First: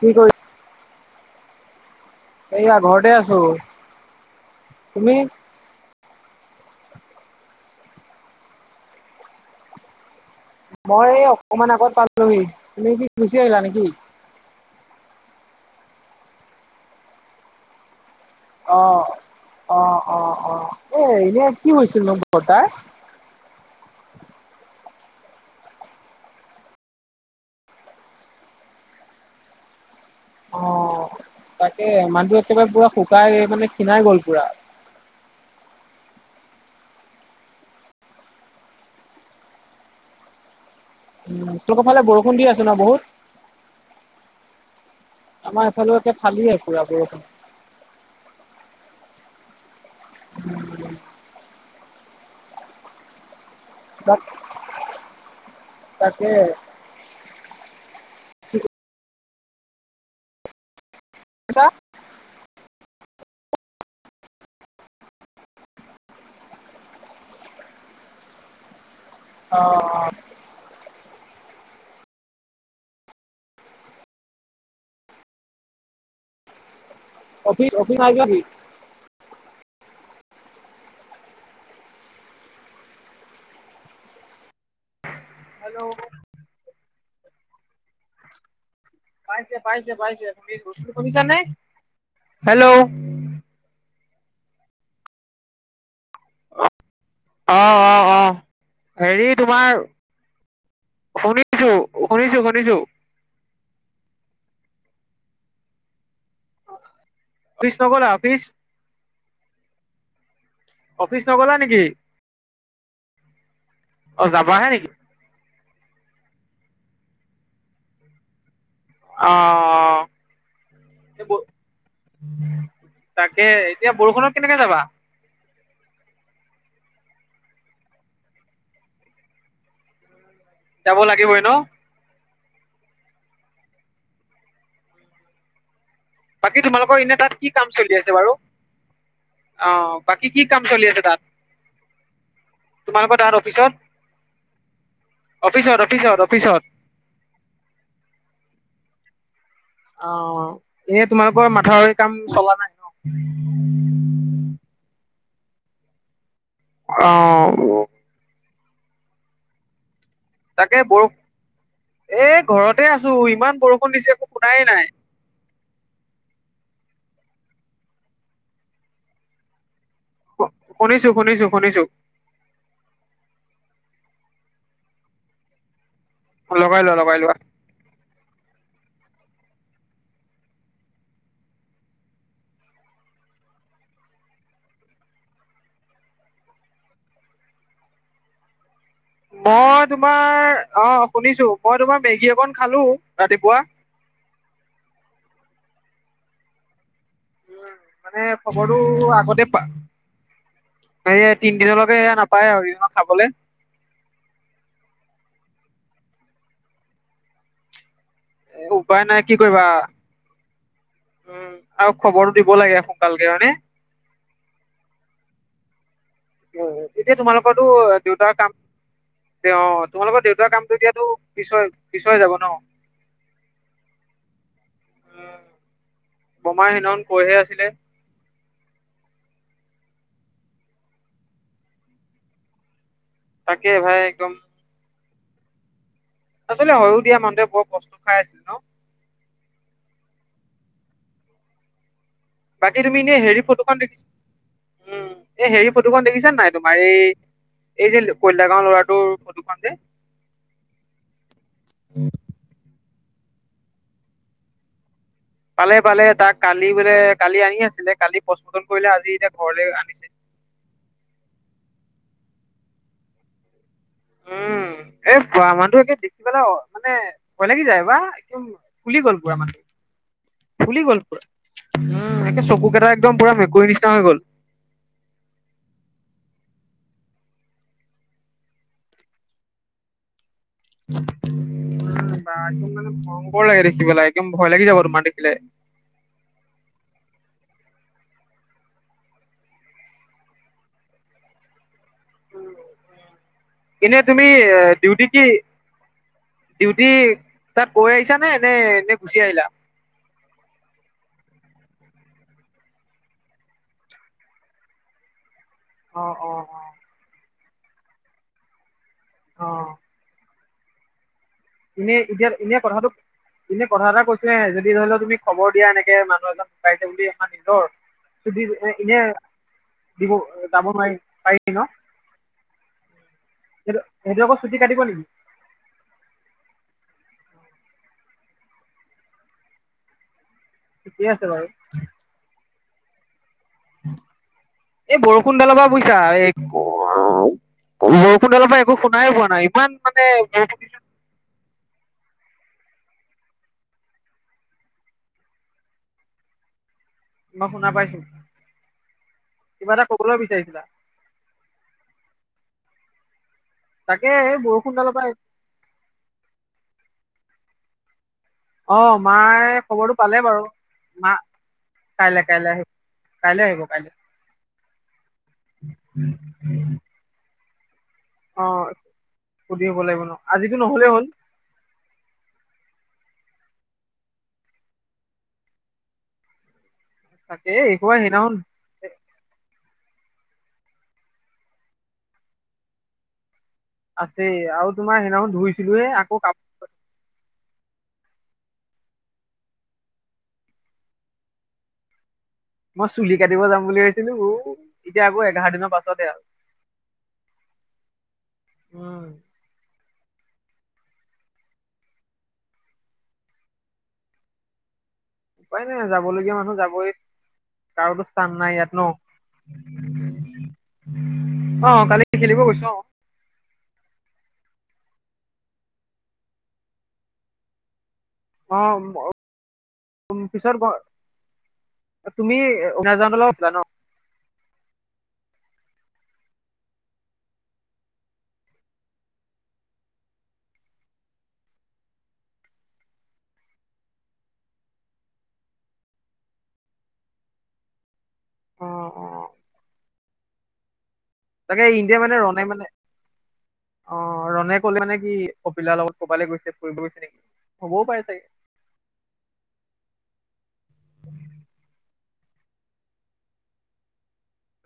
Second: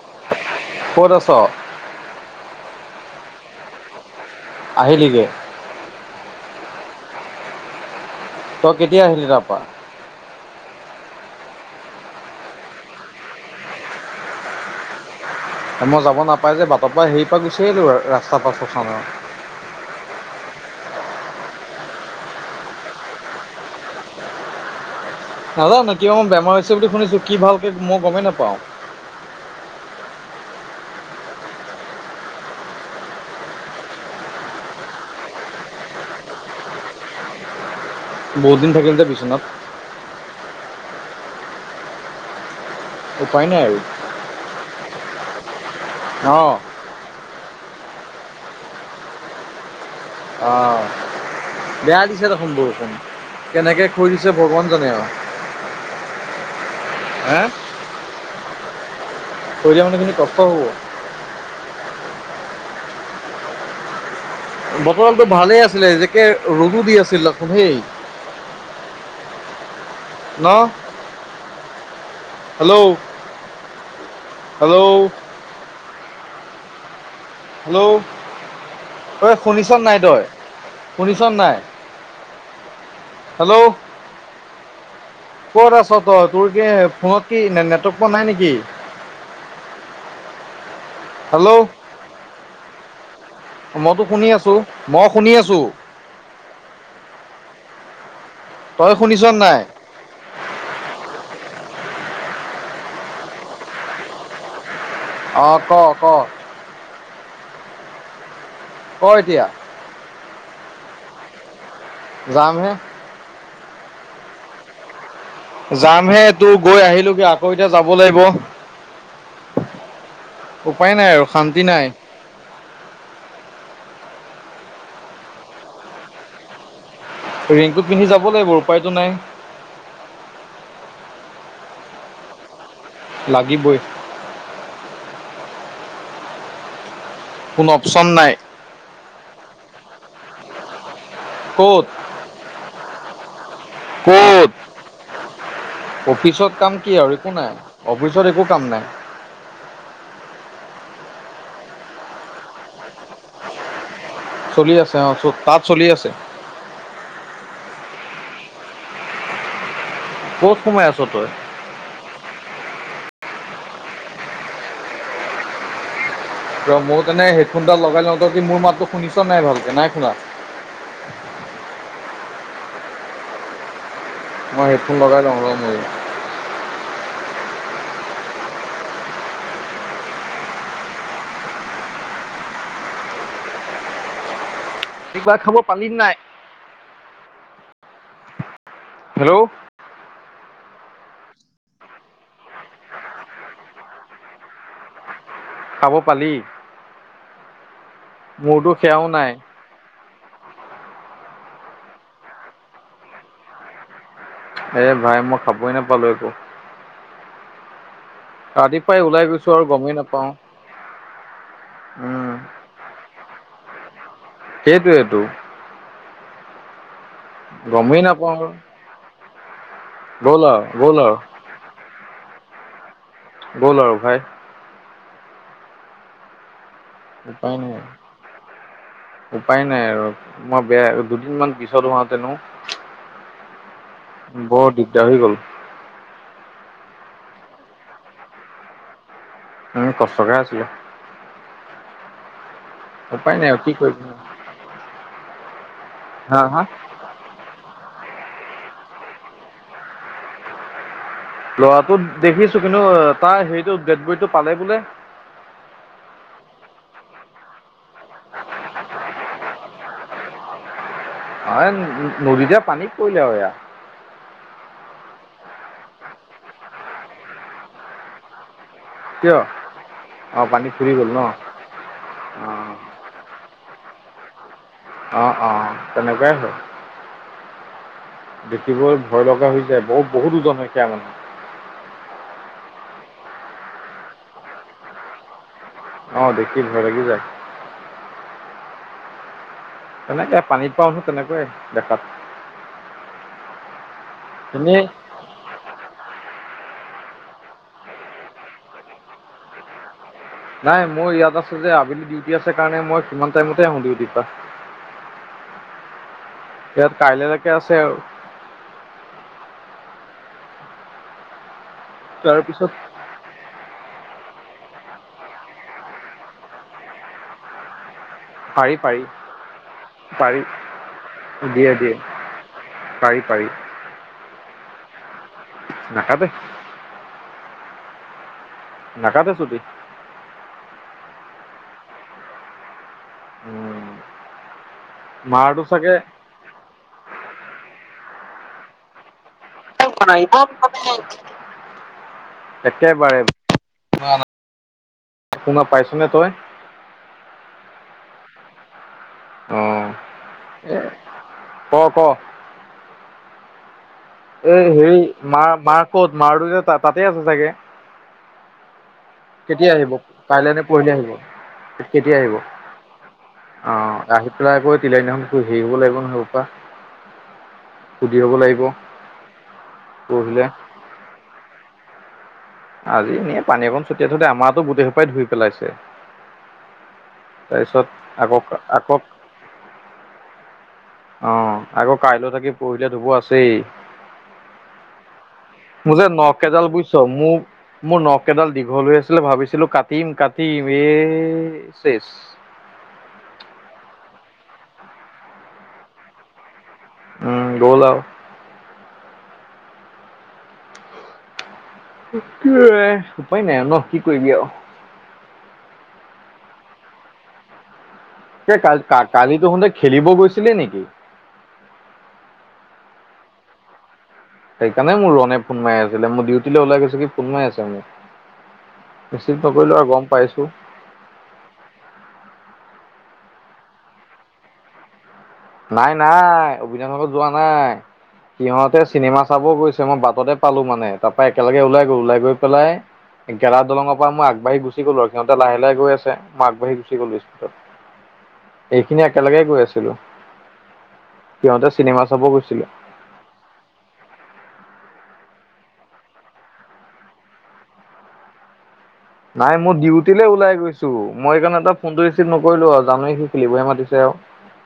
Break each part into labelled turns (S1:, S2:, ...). S1: কি কৰি
S2: ক'ত আ ছ'?
S1: এইয়া ঘৰতে আছোঁ।
S2: আহিলিগে। তই কেতিয়া আহিলি তাৰপা?
S1: মই এই অকমান আগত পালোহি, তুমি কি গুচি আহিলা নেকি?
S2: মই যাব নাপাই যে বাটৰ পৰা হেৰি পৰা গুচি আহিলো আৰু ৰা
S1: অ', অ', অ', অ', এ এনে কি হৈছিল নো বৰ্তাৰ?
S2: নাজানো কিবা মই বেমাৰ হৈছে বুলি শুনিছোঁ কি ভালকে মই গমেই নাপাওঁ।
S1: অ', তাকে মানুহটো একেবাৰে পুৰা শুকাই মানে খীণাই গ'ল পুৰা। [inaudible]
S2: বহুত দিন থাকিল দে বিচনাত।
S1: উম, [unintelligible] বৰষুণ দি আছে। ন বহুত
S2: উপায় নাই আৰু।
S1: আমাৰ এফালে এ ফালি
S2: অঁ
S1: আছে পূৰা বৰষুণ।
S2: অ', বেয়া দিছে দেখোন বৰষুণ। কেনেকৈ খৈ
S1: তাক
S2: দিছে ভগৱান জানে আৰু
S1: তাকে
S2: হে? পৰিয়াল মানুহ খিনি কষ্ট হ'ব।
S1: [unintelligible]
S2: বৰ্তমানটো ভালেই আছিলে এ যেকে ৰ'দো দি আছিল দেখোন হেই।
S1: অ', অ',
S2: ন' হেল্ল' হেল্ল'
S1: অফিচ অফিচ নাইজাৰি
S2: শুনিছা নাই তই শুনিছা নাই? হেল্ল' ক'ত আছ
S1: হেল্ল'
S2: তই, তোৰ কি ফোনত কি নেটৱৰ্ক পোৱা নাই নেকি?
S1: পাইছে পাইছে তুমি বস্তুটো শুনিছানে?
S2: হেল্ল'
S1: হেল্ল'
S2: মইতো শুনি আছোঁ মই শুনি আছোঁ।
S1: অ', অ' অ',
S2: তই শুনিছ
S1: হেৰি
S2: নাই
S1: তোমাৰ শুনি শুনিছোঁ - শুনিছোঁ - শুনিছোঁ।
S2: অ', ক' ক'
S1: অফিচ নগলা অফিচ।
S2: ক' এতিয়া।
S1: অফিচ নগলা নেকি?
S2: যাম হে।
S1: অ যাব আহে নেকি
S2: যামহে তোৰ গৈ আহিলগ আকৌ এতিয়া যাব লাগিব
S1: অ অ
S2: উপায় নাই আৰু শান্তি নাই
S1: তাকে এতিয়া বৰষুণত কেনেকে যাবা
S2: ৰিংকুট পিন্ধি যাব লাগিব উপায়তটো নাই
S1: যাব লাগিবই ন
S2: লাগিবই
S1: বাকী তোমালোকৰ এনে তাত কি
S2: কোনো
S1: কাম চলি
S2: অপচন
S1: আছে
S2: নাই
S1: বাৰু? অ' বাকী কি কাম চলি আছে তাত?
S2: ক'ত?
S1: তোমালোকৰ তাত অফিচত।
S2: ক'ত? অফিচত কাম কি আৰু একো নাই অফিচত একো কাম নাই।
S1: অ এনে তোমালোকৰ মাথাৰি কাম চলা নাই ন
S2: চলি আছে অ তাত চলি আছে
S1: অ
S2: ক'ত
S1: তাকে
S2: সোমাই আছ তই
S1: বৰষু এক ঘৰতে আছো ইমান বৰষুণ দিছে একো শুনাই নাই
S2: ত মই তেনে হেডফোনডাল লগাই লওঁ ত কি মোৰ মাততো শুনিছ নাই ভালকে নাই শুনা
S1: শুনিছো শুনিছো শুনিছো
S2: মই হেডফোন বাগা লংল মই
S1: লগাই লোৱা লগাই লোৱা
S2: কিবা খাব পালি নাই হেল্ল'
S1: বহুত তোমাৰ অ শুনিছো মই তোমাৰ মেগী একন খালো ৰাতিপুৱা [unintelligible]
S2: খাব পালি
S1: মানে
S2: মোৰতো সেয়াও
S1: খবৰটো
S2: নাই
S1: আগতে প এই তিনদিনলৈকে সেয়া নাপায় আ দিনত খাবলে
S2: এ ভাই মই খাবই নাপালো একো
S1: এ উপায়
S2: ৰাতিপুৱাই
S1: নাই
S2: ওলাই
S1: কি
S2: গৈছো
S1: কৰিবা
S2: আৰু গমেই নাপাওঁ
S1: উম আৰু
S2: উম
S1: খবৰো দিব লাগে সোনকালকে হয়ানে
S2: কেইেত তো
S1: এতিয়া তোমালোকৰো
S2: গমেই
S1: দেউতাৰ
S2: নাপাওঁ আৰু
S1: কাম তেওঁ তোমালোকৰ
S2: গ'ল
S1: দেউতাৰ
S2: আৰু
S1: কামটো
S2: গ'ল
S1: দিয়ো
S2: আৰু
S1: পিছ পিছয় যাব ন
S2: গ'ল আৰু ভাই।
S1: বমাই সেইদিনাখন কৈহে আছিলে
S2: অহ' উপায় নাই আৰু মই বেয়া, দুদিন মমান পিছত হোৱা হেতেনো
S1: তাকে ভাই একদম
S2: দাহি গ'ল।
S1: আচলতে হয়য়ো দিয়া। মানুহে বৰ বস্তু খাই আছিল ন'।
S2: আৰু কষ্টকে আছিলে।
S1: বাকী তুমি এনে
S2: উপায়
S1: হেৰি
S2: নাই
S1: ফটোখন
S2: কৰিবি
S1: দেখিছা। উ'। এ' হেৰি ফটোখন দেখিছা
S2: হা
S1: নাই
S2: হা
S1: তোমাৰ এই এই যে কয়লা গাও ল'ৰাটোৰ কটোখন যে
S2: ল'ৰাটো দেখিছো, কিন্তু তাৰ হেৰিটো দেদবদিটো পালে বোলে।
S1: পালে, পালে। তাক কালি বোলে কালি আনি আছিলে কালি পচফটন কৰিলে, আজি এতিয়া ঘৰলে আনিছে। [inaudible]
S2: অ' নদীতে পানীত পৰিলে আৰুয়া
S1: উম। এ' বোৱা মানুহ একে দেখি পেলাই মানে কই লগি যায় বা এক খুলি গ'ল বুঢ়া
S2: কিয় অঁ
S1: মানুহ
S2: পানীত
S1: ফুলি
S2: ফুৰি
S1: গল
S2: ন
S1: পুৰা। উ' একে
S2: অঁ
S1: চকু কেইটা একদম পুৰা মেকুৰীৰ নিচিনা হৈ গল।
S2: অ', অ', তেনেকুৱাই হয়। দেখিবলৈ ভয় লগা হৈ যায়, বহুত বহুত উজন
S1: [unintelligible] ভয়ংকৰ লাগে দেখি পেলাই, একদম ভয় লাগি যাব তোমাৰ দেখিলে।
S2: অ' দেখিল ভয় লাগি যায়। তেনেকে পানীত পাওঁ ত', তেনেকুৱে দেখাত।
S1: এনে তুমি
S2: এনেই
S1: ডিউটি কি ডিউটি তাত কৈ আহিছা নে? নে, নে গুচি আহিলা।
S2: নাই মোৰ ইয়াত আছে যে আবেলি, ডিউটি আছে কাৰণে মই ইমান টাইমতে আহো ডিউটিৰ পৰা।
S1: অ অ
S2: ইয়াত কাইলৈলৈকে আছে আৰু
S1: অ'। এনেই এতিয়া এনেই
S2: তাৰপিছত
S1: কথাটো এনে কথা এটা কৈছহে যদি ধৰি লও, তুমি খবৰ দিয়া এনেকে মানুহ এজন দুকাছে বুলি আমাৰ নিজৰ চদি
S2: পাৰি
S1: এনে
S2: পাৰি
S1: দিব
S2: পাৰি
S1: যাব নোৱাৰি, পাৰি ন'।
S2: দিয়ে দিয়ে পাৰি পাৰি
S1: সেটো, সেইটো আকৌ ছুটি কাটিব নেকি?
S2: নাকাতে। নাকাটে চুটি।
S1: ঠিকেই আছে বাৰু
S2: উম
S1: এই বৰষুণডালৰ
S2: মাৰটো
S1: পৰা
S2: চাগে
S1: বুইছা এই বৰষুণ ডালৰ পৰা একো শুনাই পোৱা নাই। ইমান মানে
S2: ক ন ইব [inaudible] একেবাৰে শুনা শুনা পাইছনে তই।
S1: মই শুনা পাইছো।
S2: অ
S1: কিবা এটা কবলৈ বিচাৰিছিলা।
S2: এ ক'। ক'।
S1: তাকে
S2: এই
S1: বৰষুণডালৰ
S2: হেৰি।
S1: পৰা
S2: মাৰ, মাৰ ক'ত? মাৰ টোজে তাতেই আছে চাগে
S1: অ'। মায়ে
S2: কেতিয়া আহিব?
S1: খবৰটো পালে বাৰু
S2: কাইলে নে পৰিলি আহিব,
S1: মা
S2: কেতিয়া
S1: কাইলে
S2: আহিব।
S1: কাইলে কাইলে আহিব কাইলে
S2: আহ। আহি পেলাই আকৌ তিলাই দিনাখন হেৰি হব লাগিব নহয় এহোপা
S1: অ'। সুধিব লাগিব ন',
S2: পৰহিলে
S1: আজিতো নহলেই হ'ল।
S2: আজি এনে পানী অকণ ছটিয়াই থৈদে, আমাৰটো গোটেই সোপাই ধুই পেলাইছে।
S1: তাকে এইসোপা
S2: তাৰপিছত
S1: সেইদিনাখন
S2: আকৌ, আকৌ অ', আকৌ কাইলৈ থাকি পৰহিলে ধুব আছো
S1: আছেই আৰু তোমাৰ সেইদিনাখন ধুইছিলোহে
S2: মোৰ যে
S1: আকৌ কাপ
S2: নকডাল বুজিছ মোক মোৰ নখ এডাল দীঘল হৈ আছিলে ভাবিছিলো কাটিম কাটিম এ চে
S1: মই চুলি কাটিব যাম বুলি ভাবছিলো অ এতিয়া আকৌ এঘাৰ দিনৰ পাছতে আৰু
S2: উম গৌ লাও
S1: উম
S2: কি উপায় নাই ন কি কৰিবি আৰু
S1: উপায় নাই যাবলগীয়া মানুহ যাবই কাৰোতো স্থান নাই ইয়াত
S2: কাল
S1: ন
S2: কালিতো সুতে খেলিব গৈছিলে
S1: অ কালি খেলিব গৈছো অ
S2: সেইকাৰণে মোৰ ৰনে ফোন মাৰি আছিলে মোৰ ডিউটৈ ওলাই গৈছে কি ফোন মাৰি আছে মোক
S1: অ
S2: ৰিচিভ নকৰিলো আৰু গম পাইছো
S1: পিছ তুমি উন জান ল ন
S2: নাই নাই অভিধানৰ লগত যোৱা নাই সিহঁতে চিনেমা চাব গৈছে মই বাটতে পালো মানে তাৰ পৰাৰা একেলগে ওলাই গ'ল ওলাই গৈ পেলাই গেলা দলৰ পৰা মই আগবাঢ়ি গুি গলো আৰু সহঁতে লাহে লাহে গ আছে মই আগবাঢ় গুি গলো স্কিতত
S1: [unintelligible]
S2: এইখিনি
S1: অ
S2: একেলগে গৈ আছিলো
S1: তাকে
S2: সিহঁতে
S1: ইণ্ডিয়া
S2: চিনেমা
S1: মানে
S2: চাব
S1: ৰনে
S2: গৈছিলে
S1: মানে অ ৰনে কলে মানে সি অপিল দাৰ লগত কবালে গৈছে ফুৰিব গৈছে নেকি হ'বও পাৰে চাগে
S2: নাই মোৰ ডিউটিলে ওলাই গৈছো মই সেইকাৰণে টা ফোনটো ৰিচিভ নকৰিলো আৰু জানোৱেই সি খেলিবহে মাতিছে আও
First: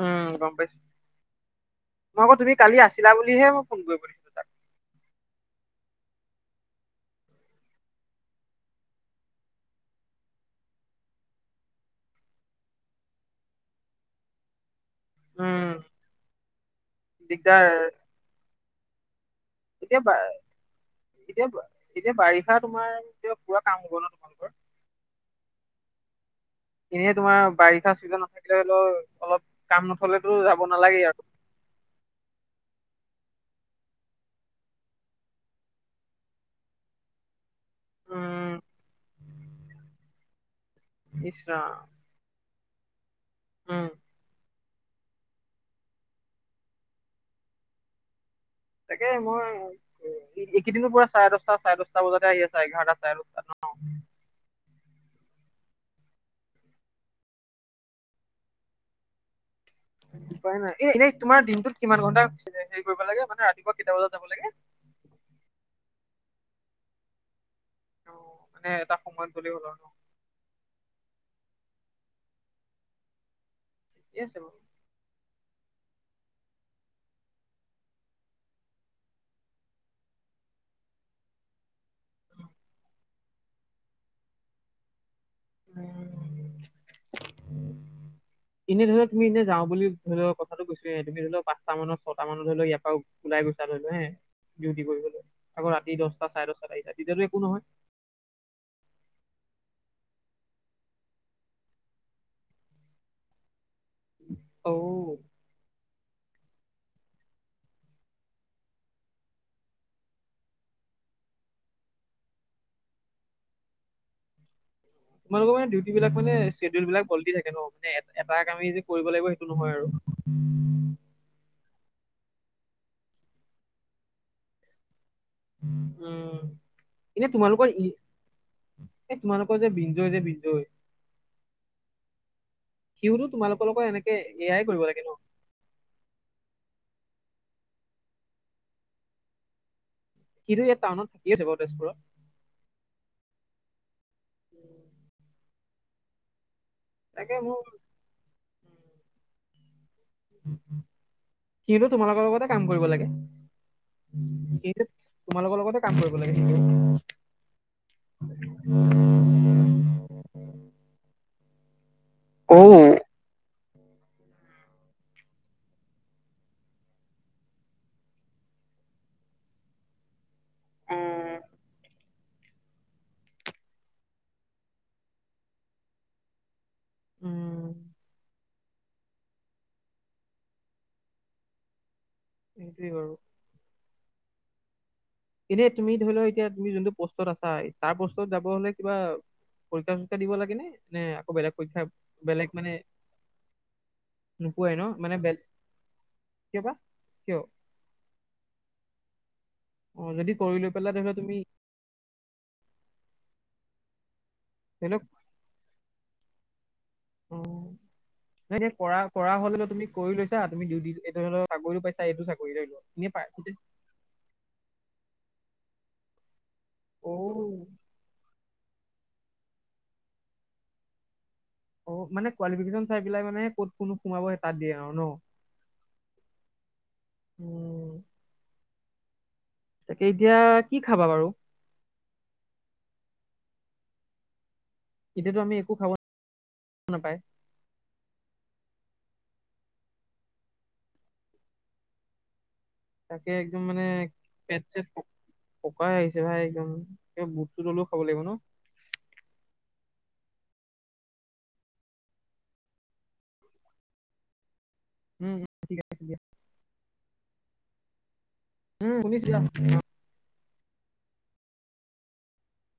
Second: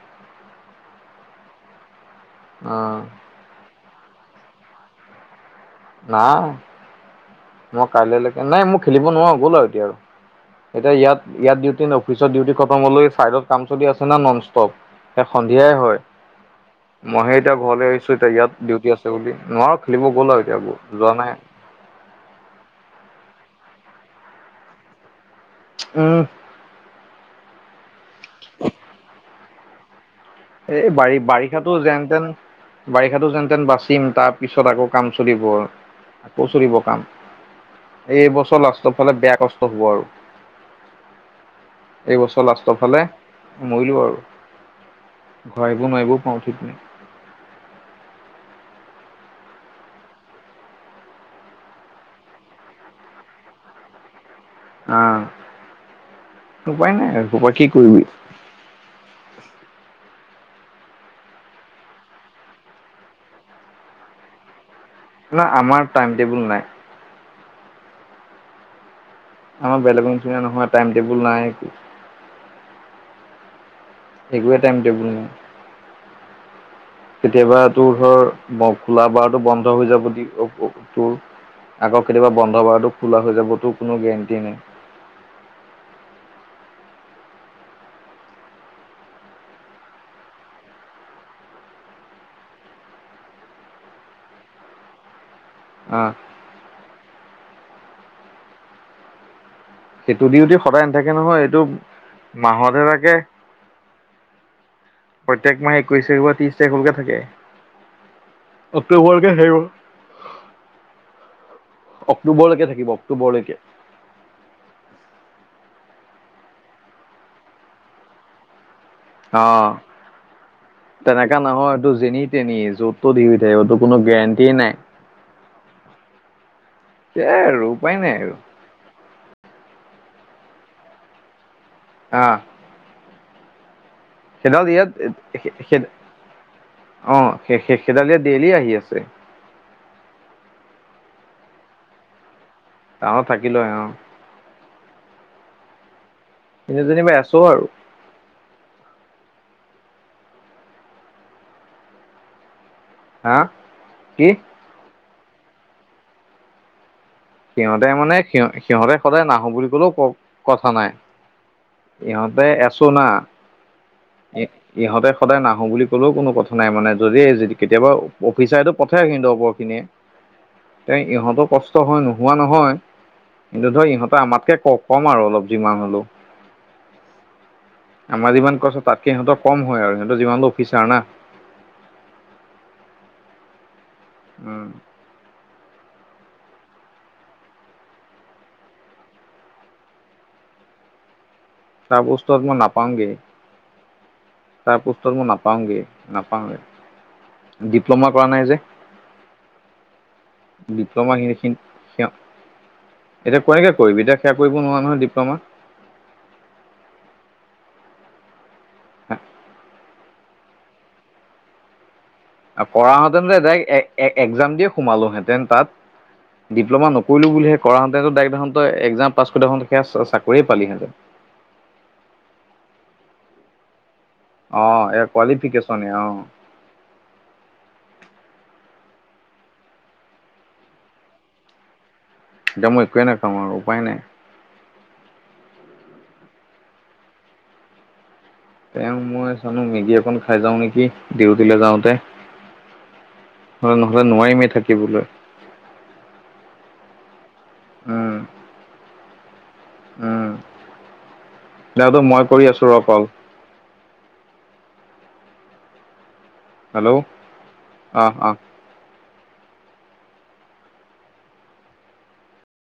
S1: উম গম পাইছো মই আকৌ তুমি
S2: অ
S1: কালি আছিলা বুলিহে মই ফোন কৰিব দিছিলো তাক
S2: নাই মই কাইলৈলৈকে নাই মোৰ খেলিব নোৱাৰা গ'ল আৰু এতিয়া আৰু এতিয়া ইয়াত ইয়াত ডউটি অফিচত ডিউটি খতম হলে চাইডত কাম চলি আছে ন নন ষ্টপ
S1: উম
S2: সন্ধিয়াই হয় মইে এতিয়া
S1: দিগদাৰ
S2: ঘৰলৈ আহিছো এতিয়া ইয়াত ডিউটি আছে বুলি নোৱাৰো
S1: এতিয়া
S2: খেলিব
S1: বা
S2: গ'ল আৰু এতিয়া যোৱা নাই
S1: এতিয়া এতিয়া বাৰিষা তোমাৰ এতিয়া পুৰা কাম হ'ব ন তোমালোকৰ
S2: উম
S1: এনেই তোমাৰ বাৰিষা চিজন নাথাকিলে হলেও অলপ কাম ন
S2: এই বাৰ বাৰিষাতো যেনতেন বাৰিষাতো যেন তেন বাচিম তাৰ পিছত আকৌ কাম চলিব আকৌ চলিব কাম
S1: উম
S2: এইবছৰ লাষ্টৰ ফালে বেয়া কষ্ট হব আৰু
S1: ইছ ৰাম
S2: এইবছৰ লাষ্ ট ফালে
S1: উম
S2: মৰিলোঁ আৰু ঘৰা আহিব নোৱাৰিবোও পাওঁ ঠিক নাই
S1: তাকে মই এইকেইদিনৰ পৰা চাৰে দশটা চাৰে দশটা বজাতে আহি আছে এঘাৰটা চাৰে দশটাত অ [unintelligible]
S2: অহ উপাই নাই আৰু এসোপা কি কৰিবি
S1: উপায় নাই এই এনেই তোমাৰ দিনটোত কিমান ঘণ্টা হেৰি কৰিব লাগে মানে ৰাতিপুৱা কেইটা বজাত যাব লাগে
S2: না আমাৰ টাইম টেবুল নাই
S1: মানে এটা সময়ত গ'লেই হ'ল আৰু
S2: আমাৰ
S1: ন
S2: বেলেগৰ নিচিনা নহয় টাইম টেবুল নাই একো
S1: ঠিকে আছে
S2: একোৱে
S1: বাৰু
S2: টাইম টেবুল নাই
S1: [inaudible]
S2: কেতিয়াবা তোৰ ধৰ খোলা বাৰটো বন্ধ হৈ যাব, দি তোৰ আকৌ কেতিয়াবা বন্ধবাৰটো খোলা হৈ যাব তোৰ কোনো গেৰেণ্টি নাই।
S1: উম। এনে ধৰি লও তুমি এনে যাওঁ বুলি ধৰি লও কথাটো কৈছোৱে তুমি ধৰি লও পাঁচটা মানত ছটা মানৰ ধৰি লও ইয়াৰ পৰা ওলাই গৈছা [unintelligible] ডিউটি কৰিবলৈ। আকৌ ৰাতি
S2: আহ
S1: দহটা চাৰে দহটাত আহিছা তেতিয়াটো একো নহয়।
S2: সেইটো ডিউটি সদায় নাথাকে নহয়, এইটো মাহতহে থাকে।
S1: [inaudible]
S2: প্ৰত্যেক মাহ একৈশ [unintelligible] ত্ৰিশ তাৰিখৰ লৈকে থাকে, অক্টোবৰ লৈকে থাকিব। অক্টোবৰলৈকে থাকিব অক্টোবৰলৈকে।
S1: তোমালোকৰ মানে ডিউটি বিলাক মানে চ্বেডিউল বিলাক বদলি থাকে ন, মানে এটা কামেই যে কৰিব লাগিব সেইটো
S2: অ'
S1: নহয় আৰু
S2: তেনেকা নহয়। তোৰ যেনি তেনি য'তো ডিউটি থাকিব, তোৰ কোনো গেৰেণ্টিয়ে নাই।
S1: উম, এনে
S2: সেয়াই আৰু
S1: তোমালোকৰ ই
S2: উপায় নাই আৰু
S1: এই তোমালোকৰ যে বিঞ্জয় যে বিঞ্জয়।
S2: আহ।
S1: সিওটো তোমালোকৰ লগৰ এনে।
S2: সেইডাল ইয়াত সেই অ' সেই-সেইডাল ইয়াত ডেইলি আহি আছে।
S1: সিটো এই টাউনত থাকিয়ে আছে বাৰু তেজপুৰত।
S2: টাউনত থাকি লয় অ'। এনে জনিবাই
S1: তাকে
S2: আছো
S1: মোৰ
S2: আৰু।
S1: সি'টো তোমালোকৰ লগতে কাম কৰিব লাগে।
S2: হা কি?
S1: সি'টো তোমালোকৰ লগতো কাম কৰিব লাগে ন।
S2: সিহঁতে মানে স সিহঁতে সদায় নাহো বুলি কলেও ক কথা নাই। সিহতে
S1: অ'
S2: এছো না ইহঁতে সদায় নাহো বুলি কলেও কোনো কথা নাই মানে যদি য কেতিয়াবা অফিচাৰেটো প [unintelligible] খিনিয়ে তে
S1: উম
S2: ইহঁতো কষ্ট হয় ন। হোৱা নহয়, কিন্তু ধৰ ইহঁতে আমাতকে ক-কম আৰু অলপ যিমান হলেও।
S1: উম,
S2: আমাৰ যিমান কৈছ, তাতকে সিহঁত কম হয় আৰু সিহঁতৰ যিমানটো অফিচাৰ না।
S1: সেইটোৱে বাৰু।
S2: উম।
S1: এনে তুমি ধৰি লোৱা এতিয়া তুমি যোনটো পোষ্টত আছা তাৰ পষ্টত যাব হলে কিবা পৰীক্ষা চৰীক্ষা দিব লাগে নে নে বেলেগ পৰীক্ষা
S2: তাৰ বস্তুত
S1: বেলেগ
S2: মই
S1: মানে
S2: নাপাওঁগে
S1: নোপোৱাই
S2: তাৰ
S1: ন
S2: পোষ্টত
S1: মানে
S2: মই
S1: বেল
S2: নাপাওঁগে
S1: কিয় বা কিয়
S2: নাপাওঁগে। ডিপ্ল'মা কৰা নাই যে
S1: অ যদি কৰি লৈ পেলাই ধৰি
S2: ডিপ্ল'মা
S1: লোৱা তুমি
S2: [unintelligible] এতিয়া কনেকে কৰিবি এতিয়া সেয়া কৰিব নোৱাৰা
S1: ধৰি
S2: নহয়
S1: লওক
S2: ডিপ্ল'মা
S1: অ ন কৰা কৰা হলেও তুমি কৰি লৈছা তুমি এ চাকৰিও পাইছা এইটো চাকৰি ধৰি লোৱা এনে পাই
S2: কৰাহেঁতেন তে
S1: তেতিয়া-
S2: তাইক এক্সাম দিয়ে সোমালোহেতেন তাত ডিপ্ল'মা
S1: অ
S2: নকৰিলো বুলিহে কৰা হঁতেতো কা তাই এক্সাম পাছ কৰি হোঁতে সেয়া চাকৰিয়ে পালিহেঁতেন।
S1: অ', কোৱালিফিকেচন চাই মানে ক চাই পেলাই মানে ক'ত কোনো সোমাবহে তাত দিয়ে আৰু ন
S2: এয়া
S1: অ'।
S2: কোৱালিফিকেশ্যনে অ
S1: তাকে এতিয়া কি খাবা বাৰু।
S2: এতিয়া মই একোৱে ন খাওঁ আৰু উপ উপায় নাই।
S1: এতিয়াতো আমি একো খাব নাপায়।
S2: তেওঁ মই চানো মেগী একন খাই যাওঁ নেকি ডিউটিলে যাওঁতে
S1: তাকে একদম মানে
S2: নহ'লে নোৱাৰিমেই
S1: পেট চেট
S2: থাকিবলৈ
S1: পকাই আহিছে ভাই একদম বুটটো তলেও খাব
S2: উম
S1: লাগিব ন।
S2: উম দে তো মই কৰি আছো ৰ কল।
S1: উম, উম ঠিক আছে দিয়া।
S2: হেল্ল' অ', অ'।
S1: উম শুনিছ [unintelligible]